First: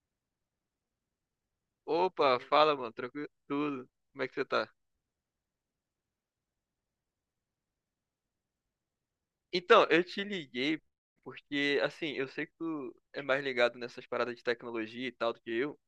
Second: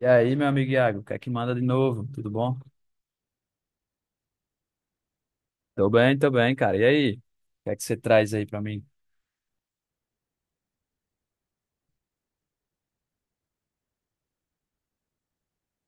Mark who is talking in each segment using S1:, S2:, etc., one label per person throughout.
S1: E aí, meu amigo Iago, o que é que manda de novo? Tudo
S2: Opa,
S1: bom?
S2: fala, mano, tranquilo, tudo. Como é que você tá?
S1: Tô bem, cara. E aí? O que é que você traz aí pra mim?
S2: Então, eu te liguei porque, assim, eu sei que tu é mais ligado nessas paradas de tecnologia e tal do que eu,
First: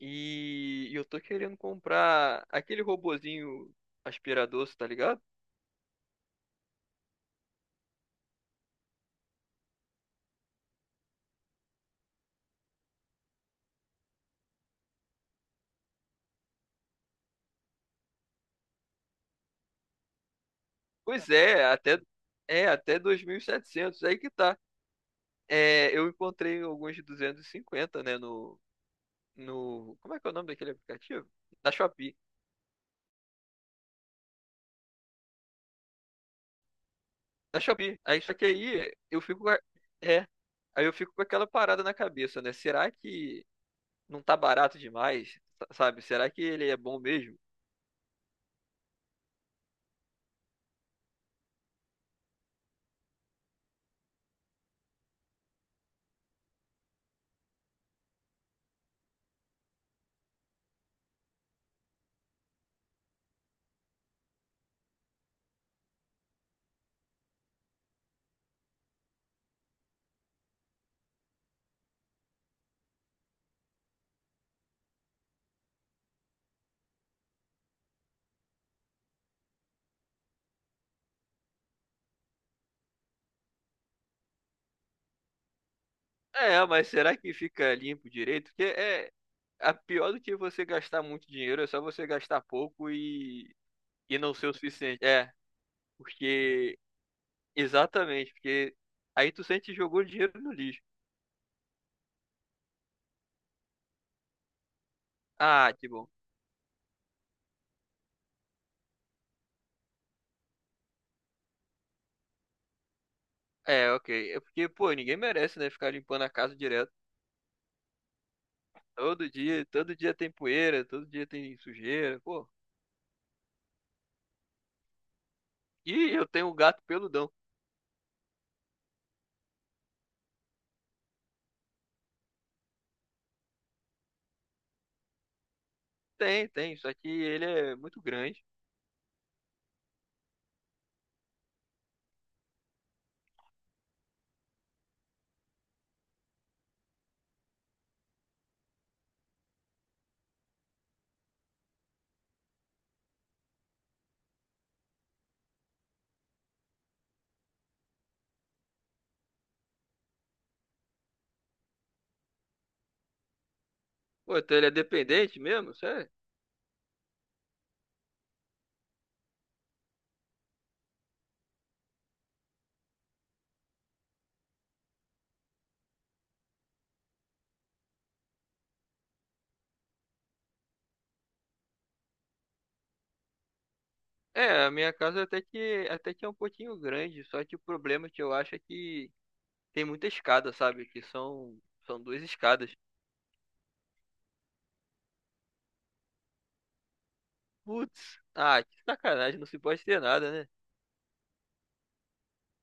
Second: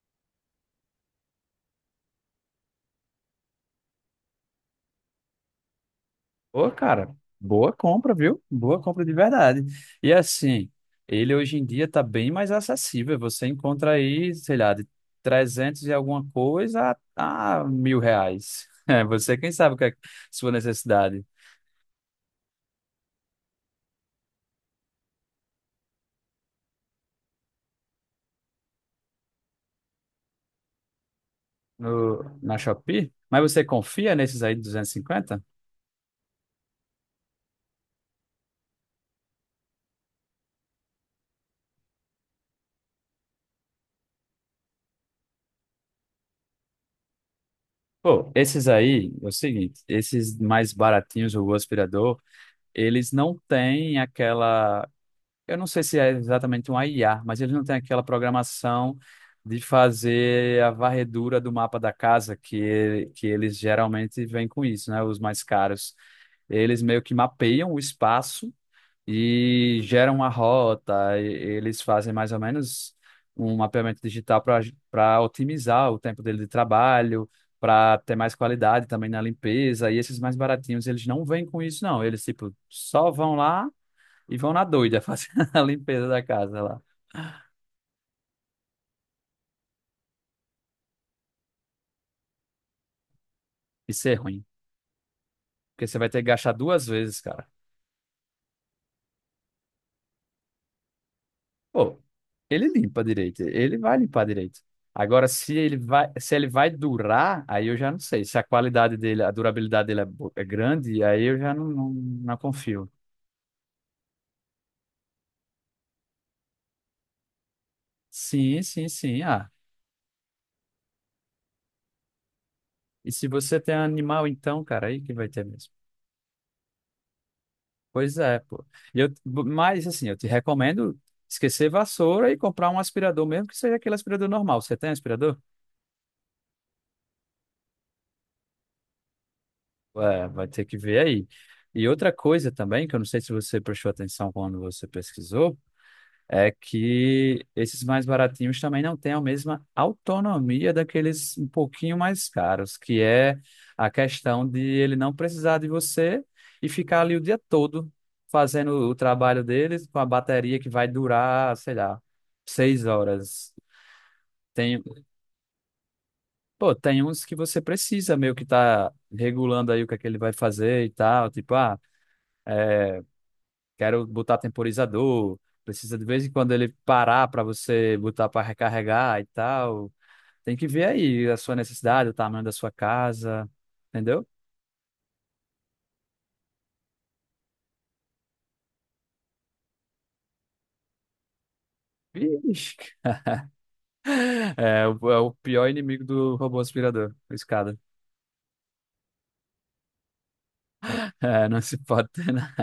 S2: eu tô querendo comprar aquele robozinho aspirador, cê tá ligado?
S1: Ô, cara, boa compra, viu? Boa compra de verdade. E assim, ele hoje em dia tá bem mais acessível. Você encontra aí, sei lá, de 300 e alguma coisa a mil reais. É, você quem sabe o que é sua necessidade
S2: Pois é até 2.700, aí que tá. É, eu encontrei alguns de 250, né, no, como é que é o nome daquele aplicativo? Na Shopee.
S1: no, na Shopee? Mas você confia nesses aí de 250?
S2: Aí só que aí eu fico. É. Aí eu fico com aquela parada na cabeça, né? Será que não tá barato demais? Sabe? Será que ele é bom mesmo?
S1: Pô, esses aí, é o seguinte, esses mais baratinhos, o aspirador. Eles não têm aquela. Eu não sei se é exatamente um IA, mas eles não têm aquela programação de fazer a varredura do mapa da casa, que eles geralmente vêm com isso, né? Os mais caros. Eles meio que mapeiam o espaço e geram uma rota, e eles fazem mais ou menos um mapeamento digital para otimizar o tempo dele de trabalho, para ter mais qualidade também na limpeza, e esses mais baratinhos, eles não vêm com isso, não. Eles, tipo, só vão lá e vão na doida fazer a limpeza da casa
S2: É,
S1: lá.
S2: mas será que fica limpo direito? Porque é. A pior do que você gastar muito dinheiro é só você gastar pouco e,
S1: Isso é
S2: e não
S1: ruim,
S2: ser o suficiente. É,
S1: porque você vai ter que gastar
S2: porque.
S1: duas vezes, cara.
S2: Exatamente, porque aí tu sente que jogou dinheiro no lixo.
S1: Pô, ele limpa direito, ele vai limpar direito. Agora, se
S2: Ah,
S1: ele
S2: que bom.
S1: vai, se ele vai durar, aí eu já não sei. Se a qualidade dele, a durabilidade dele é, é grande, aí eu já não, não, não confio.
S2: É, ok. É porque, pô, ninguém merece, né? Ficar limpando a casa direto.
S1: Sim, sim, sim. Ah,
S2: Todo dia tem poeira, todo dia tem sujeira, pô.
S1: e se você tem animal, então, cara, aí que vai ter mesmo.
S2: E eu tenho um gato peludão.
S1: Pois é, pô. E eu, mas, assim, eu te recomendo esquecer vassoura e comprar um aspirador, mesmo que seja aquele aspirador normal. Você tem aspirador?
S2: Tem, tem, só que ele é muito grande.
S1: É, vai ter que ver aí. E outra coisa também, que eu não sei se você prestou atenção quando você pesquisou. É que esses mais baratinhos também não têm a mesma autonomia daqueles um pouquinho mais caros, que é a questão de ele não precisar de você e ficar ali o dia todo fazendo o trabalho deles com a bateria que vai durar, sei lá, 6 horas.
S2: Pô, então ele é
S1: Tem,
S2: dependente mesmo, sério?
S1: pô, tem uns que você precisa meio que tá regulando aí o que é que ele vai fazer e tal, tipo, ah, é, quero botar temporizador, precisa de vez em quando ele parar para você botar para recarregar e tal. Tem que ver aí a sua necessidade, o tamanho da sua casa, entendeu?
S2: É, a minha casa até que é um pouquinho grande, só que o problema que eu acho é que tem muita escada, sabe? Que são duas escadas.
S1: Vixe. É, é o pior inimigo do robô aspirador, a escada.
S2: Putz, ah, que sacanagem, não se pode ter nada, né?
S1: É, não se pode ter, né?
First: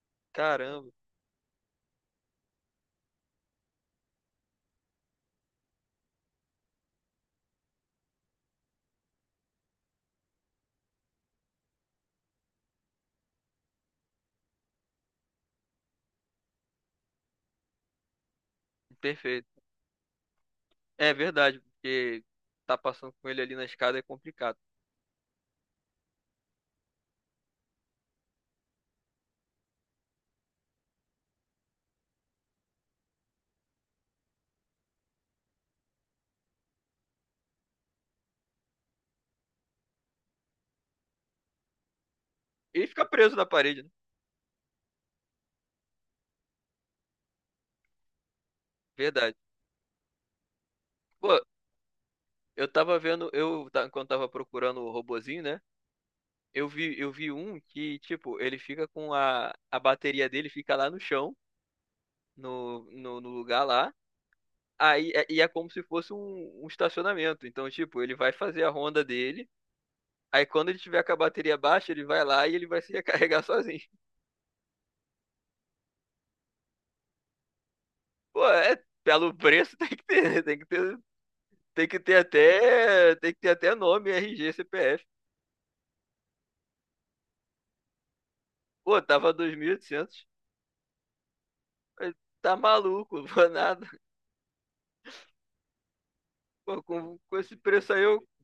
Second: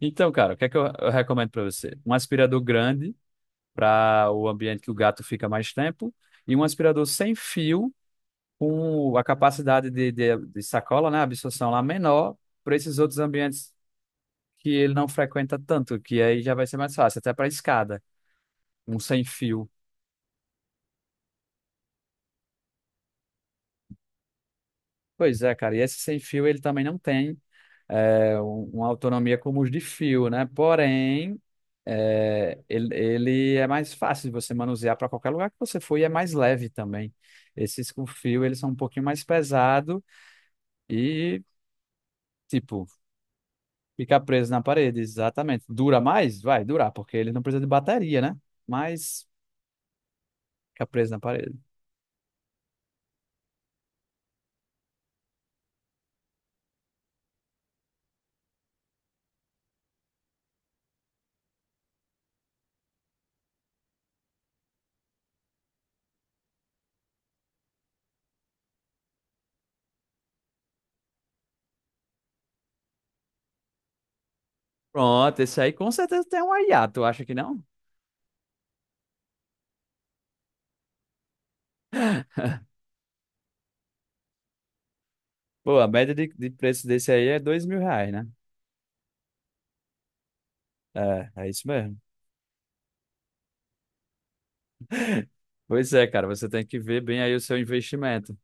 S1: Então, cara, o que é que eu,
S2: Caramba,
S1: eu recomendo para você? Um aspirador grande para o ambiente que o gato fica mais tempo e um aspirador sem fio com a capacidade de sacola, né, absorção lá menor para esses outros ambientes que ele não frequenta tanto, que aí já vai ser mais fácil, até para escada, um sem
S2: perfeito.
S1: fio.
S2: É verdade, porque tá passando com ele ali na escada é complicado.
S1: Pois é, cara, e esse sem fio ele também não tem é, uma autonomia como os de fio, né? Porém, é, ele é mais fácil de você manusear para qualquer lugar que você for e é mais leve também. Esses com fio, eles são um pouquinho mais pesado e,
S2: Ele
S1: tipo,
S2: fica preso na parede, né?
S1: fica preso na parede, exatamente. Dura mais? Vai durar, porque ele não precisa de bateria, né? Mas
S2: Verdade.
S1: fica preso na
S2: Pô,
S1: parede.
S2: eu tava vendo, quando tava procurando o robozinho, né? Eu vi um que, tipo, ele fica com a bateria dele fica lá no chão, no lugar lá. Aí e é como se fosse um estacionamento. Então, tipo, ele vai fazer a ronda dele. Aí quando ele tiver com a bateria baixa, ele vai lá e ele vai se recarregar sozinho.
S1: Pronto, esse aí com certeza tem um hiato, acha que não?
S2: Pô, é, pelo preço tem que ter, né? Tem que ter, tem que ter até, tem que ter até nome, RG, CPF.
S1: Pô, a média de preço desse aí é 2.000 reais, né?
S2: Pô, tava 2.800.
S1: É, é isso mesmo.
S2: Tá maluco, vou nada.
S1: Pois é, cara, você tem que
S2: Pô,
S1: ver bem aí o seu investimento.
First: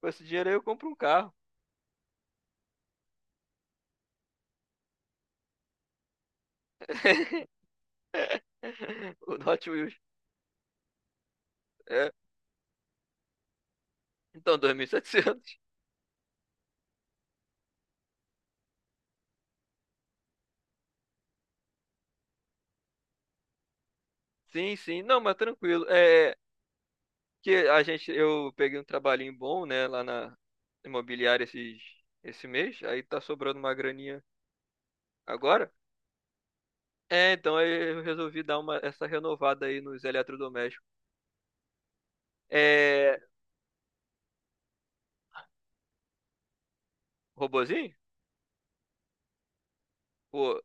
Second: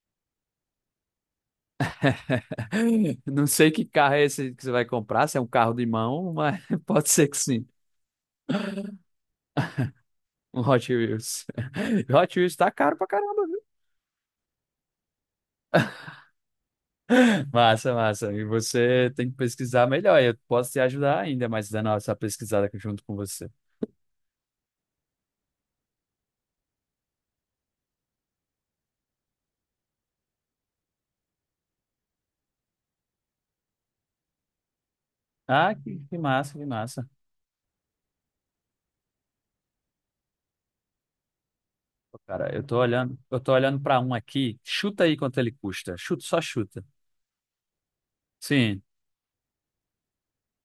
S2: com esse dinheiro aí, eu compro um carro.
S1: Não sei que carro é esse que você vai comprar, se é um carro de mão, mas pode ser que sim.
S2: O Hot Wheels.
S1: Um Hot Wheels.
S2: É.
S1: Hot Wheels tá caro pra caramba, viu?
S2: Então, 2.700.
S1: Massa, massa. E você tem que pesquisar melhor. Eu posso te ajudar ainda, mas dando essa pesquisada aqui junto com você.
S2: Sim, sim. Não, mas tranquilo. É que eu peguei um trabalhinho bom, né, lá na imobiliária esse mês. Aí tá sobrando uma graninha agora.
S1: Ah, que massa, que massa.
S2: É, então aí eu resolvi dar essa renovada aí nos eletrodomésticos.
S1: Cara, eu tô olhando,
S2: É,
S1: eu tô olhando para um aqui. Chuta aí quanto ele custa. Chuta, só chuta.
S2: robozinho?
S1: Sim.
S2: Pô,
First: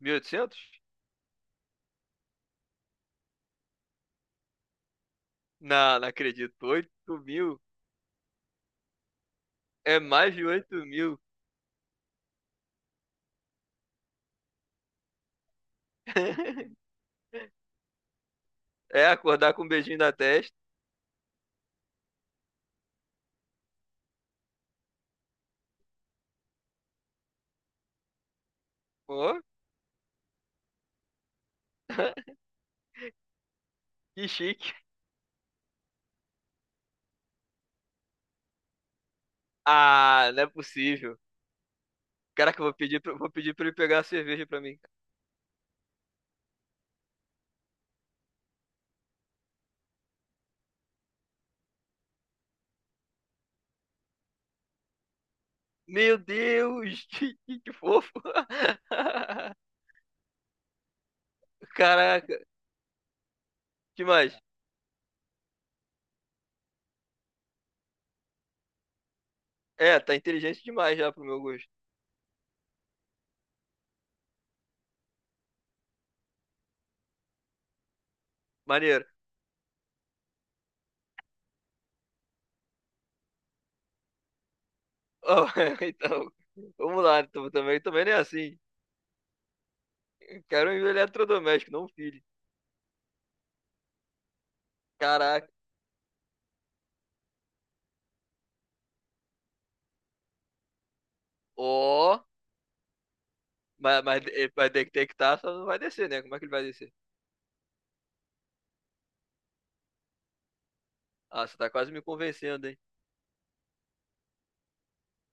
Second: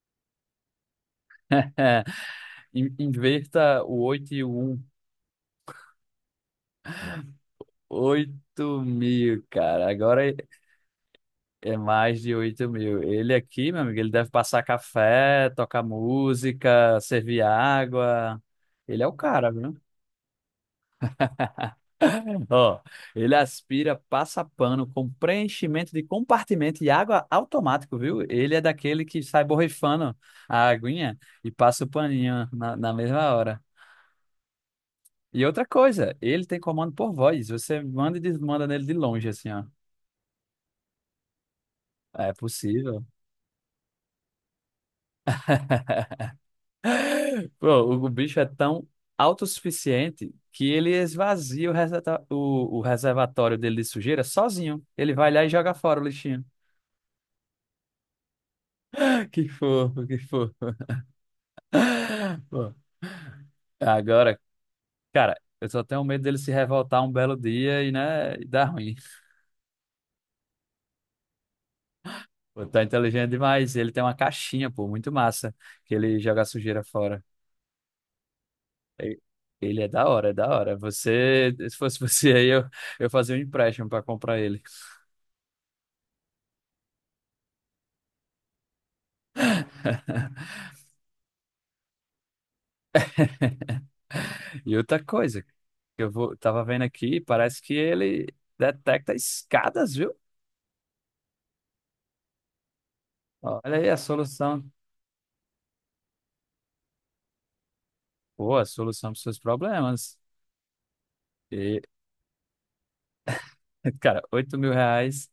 S2: 1.800?
S1: Inverta o 8 e o 1.
S2: Não, não acredito. 8.000.
S1: 8 mil, cara.
S2: É
S1: Agora
S2: mais
S1: é
S2: de 8.000.
S1: é mais de 8 mil. Ele aqui, meu amigo, ele deve passar café, tocar música, servir água. Ele
S2: É,
S1: é o cara,
S2: acordar com um
S1: viu?
S2: beijinho na testa.
S1: Ó, ele aspira, passa pano com preenchimento de compartimento e água automático, viu? Ele é daquele que
S2: Pô,
S1: sai borrifando a aguinha e passa o paninho na, na mesma hora.
S2: que chique.
S1: E outra coisa, ele tem comando por voz. Você manda e desmanda nele de longe, assim, ó.
S2: Ah, não é possível.
S1: É
S2: Caraca, eu vou pedir,
S1: possível.
S2: pra- vou pedir pra ele pegar a cerveja pra mim.
S1: Pô, o bicho é tão autossuficiente que ele esvazia o reservatório dele de sujeira sozinho. Ele vai lá e joga fora o
S2: Meu
S1: lixinho.
S2: Deus, que fofo.
S1: Que fofo, que fofo.
S2: Caraca, que mais?
S1: Agora, cara, eu só tenho medo dele se revoltar um belo dia e, né, e dar ruim.
S2: É, tá inteligente demais já pro meu gosto.
S1: Pô, tá inteligente demais. Ele tem uma caixinha, pô, muito massa, que ele joga a sujeira fora.
S2: Maneiro.
S1: E- Ele é da hora, é da hora. Você, se fosse você aí, eu fazia um empréstimo pra comprar ele.
S2: Ó, então, vamos lá. Também, também não é assim. Quero um eletrodoméstico, não um filho.
S1: E outra coisa,
S2: Caraca.
S1: que eu vou, tava vendo aqui, parece que ele detecta escadas, viu?
S2: Ó,
S1: Olha aí a
S2: mas, mas,
S1: solução.
S2: mas tem que estar, só não vai descer, né? Como é que ele vai descer?
S1: Pô, a solução para os seus problemas.
S2: Ah, você tá
S1: E,
S2: quase me convencendo, hein?
S1: cara, 8 mil reais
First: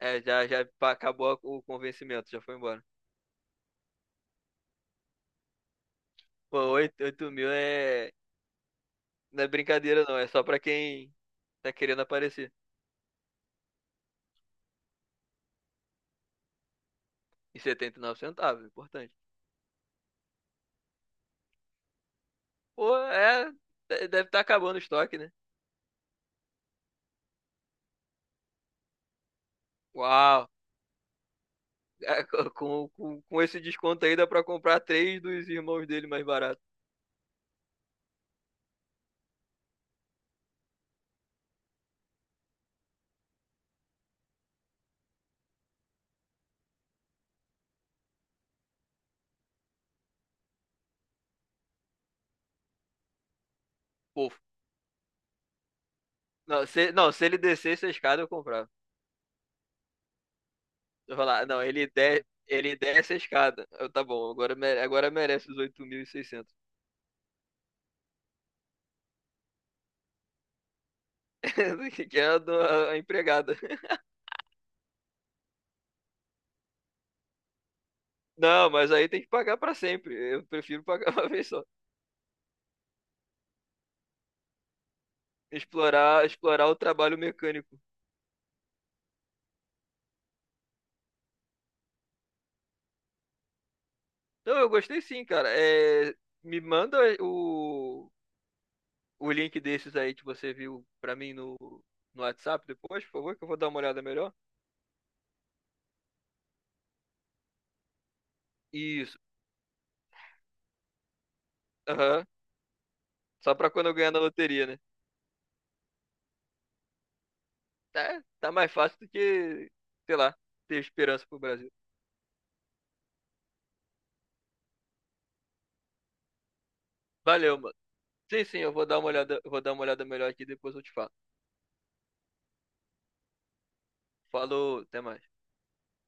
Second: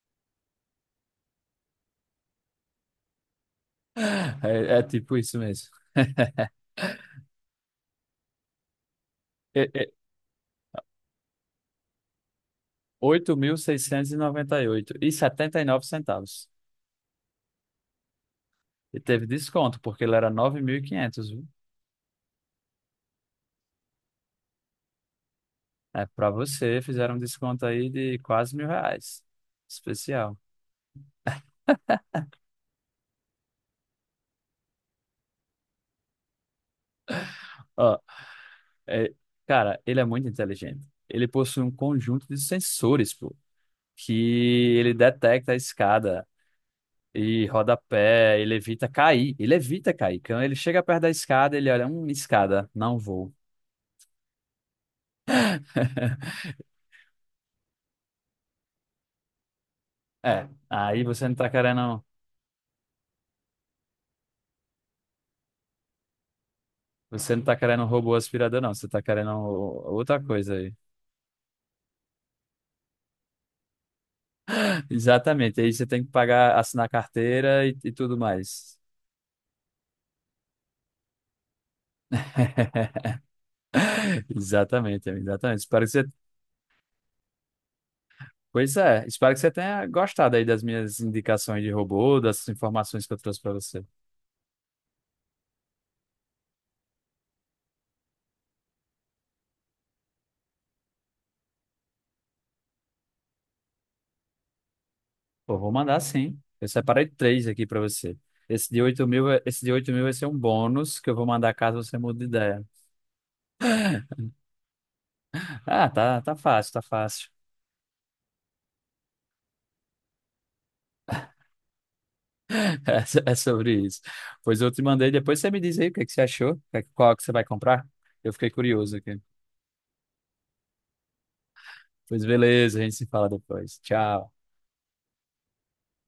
S2: É, já acabou o convencimento, já foi embora.
S1: é tipo isso mesmo.
S2: Pô, 8, 8 mil é. Não é
S1: É, é,
S2: brincadeira, não. É só pra quem tá querendo aparecer.
S1: oito mil seiscentos e noventa e oito setenta e nove centavos.
S2: E 79 centavos,
S1: E
S2: importante.
S1: teve desconto, porque ele era 9.500, viu?
S2: Pô, é. Deve estar acabando o estoque, né?
S1: É, para você, fizeram um desconto aí de quase mil reais. Especial.
S2: Uau! É, com esse desconto aí dá pra comprar três dos irmãos dele mais barato.
S1: Ó, é, cara, ele é muito inteligente. Ele possui um conjunto de sensores, pô, que ele detecta a escada e rodapé, ele evita cair. Ele evita cair. Quando ele chega perto da escada, ele olha, escada, não vou.
S2: Pô, não, se ele descesse a escada, eu comprava.
S1: É, aí
S2: Eu
S1: você não
S2: falar,
S1: tá
S2: não, ele,
S1: querendo.
S2: de, ele desce a escada. Tá bom, agora merece os 8.600.
S1: Você não tá querendo um robô aspirador, não. Você tá querendo outra coisa aí.
S2: Que é a, do- a empregada.
S1: Exatamente. Aí você tem que pagar, assinar carteira e tudo
S2: Não,
S1: mais.
S2: mas aí tem que pagar pra sempre. Eu prefiro pagar uma vez só.
S1: Exatamente, amigo, exatamente. Espero que você.
S2: Explorar o trabalho mecânico.
S1: Pois é, espero que você tenha gostado aí das minhas indicações de robô, dessas informações que eu trouxe para você.
S2: Não, eu gostei sim, cara. É, me manda o link desses aí que você viu pra mim no WhatsApp depois, por favor, que eu vou dar uma olhada melhor.
S1: Pô, vou mandar sim. Eu separei três aqui para você. Esse de 8
S2: Isso.
S1: mil, esse de 8 mil vai ser um bônus que eu vou mandar caso você mude
S2: Aham.
S1: de ideia.
S2: Só pra quando eu ganhar na loteria, né?
S1: Ah, tá, tá fácil, tá fácil.
S2: Tá mais fácil do que, sei lá, ter esperança pro Brasil.
S1: É, é sobre isso. Pois eu te mandei, depois você me diz aí o que é que você achou, qual que você vai
S2: Valeu, mano.
S1: comprar. Eu
S2: Sim,
S1: fiquei
S2: sim,
S1: curioso aqui.
S2: eu vou dar uma olhada melhor aqui e depois eu te falo.
S1: Pois beleza, a gente se fala depois. Tchau.
S2: Falou, até mais.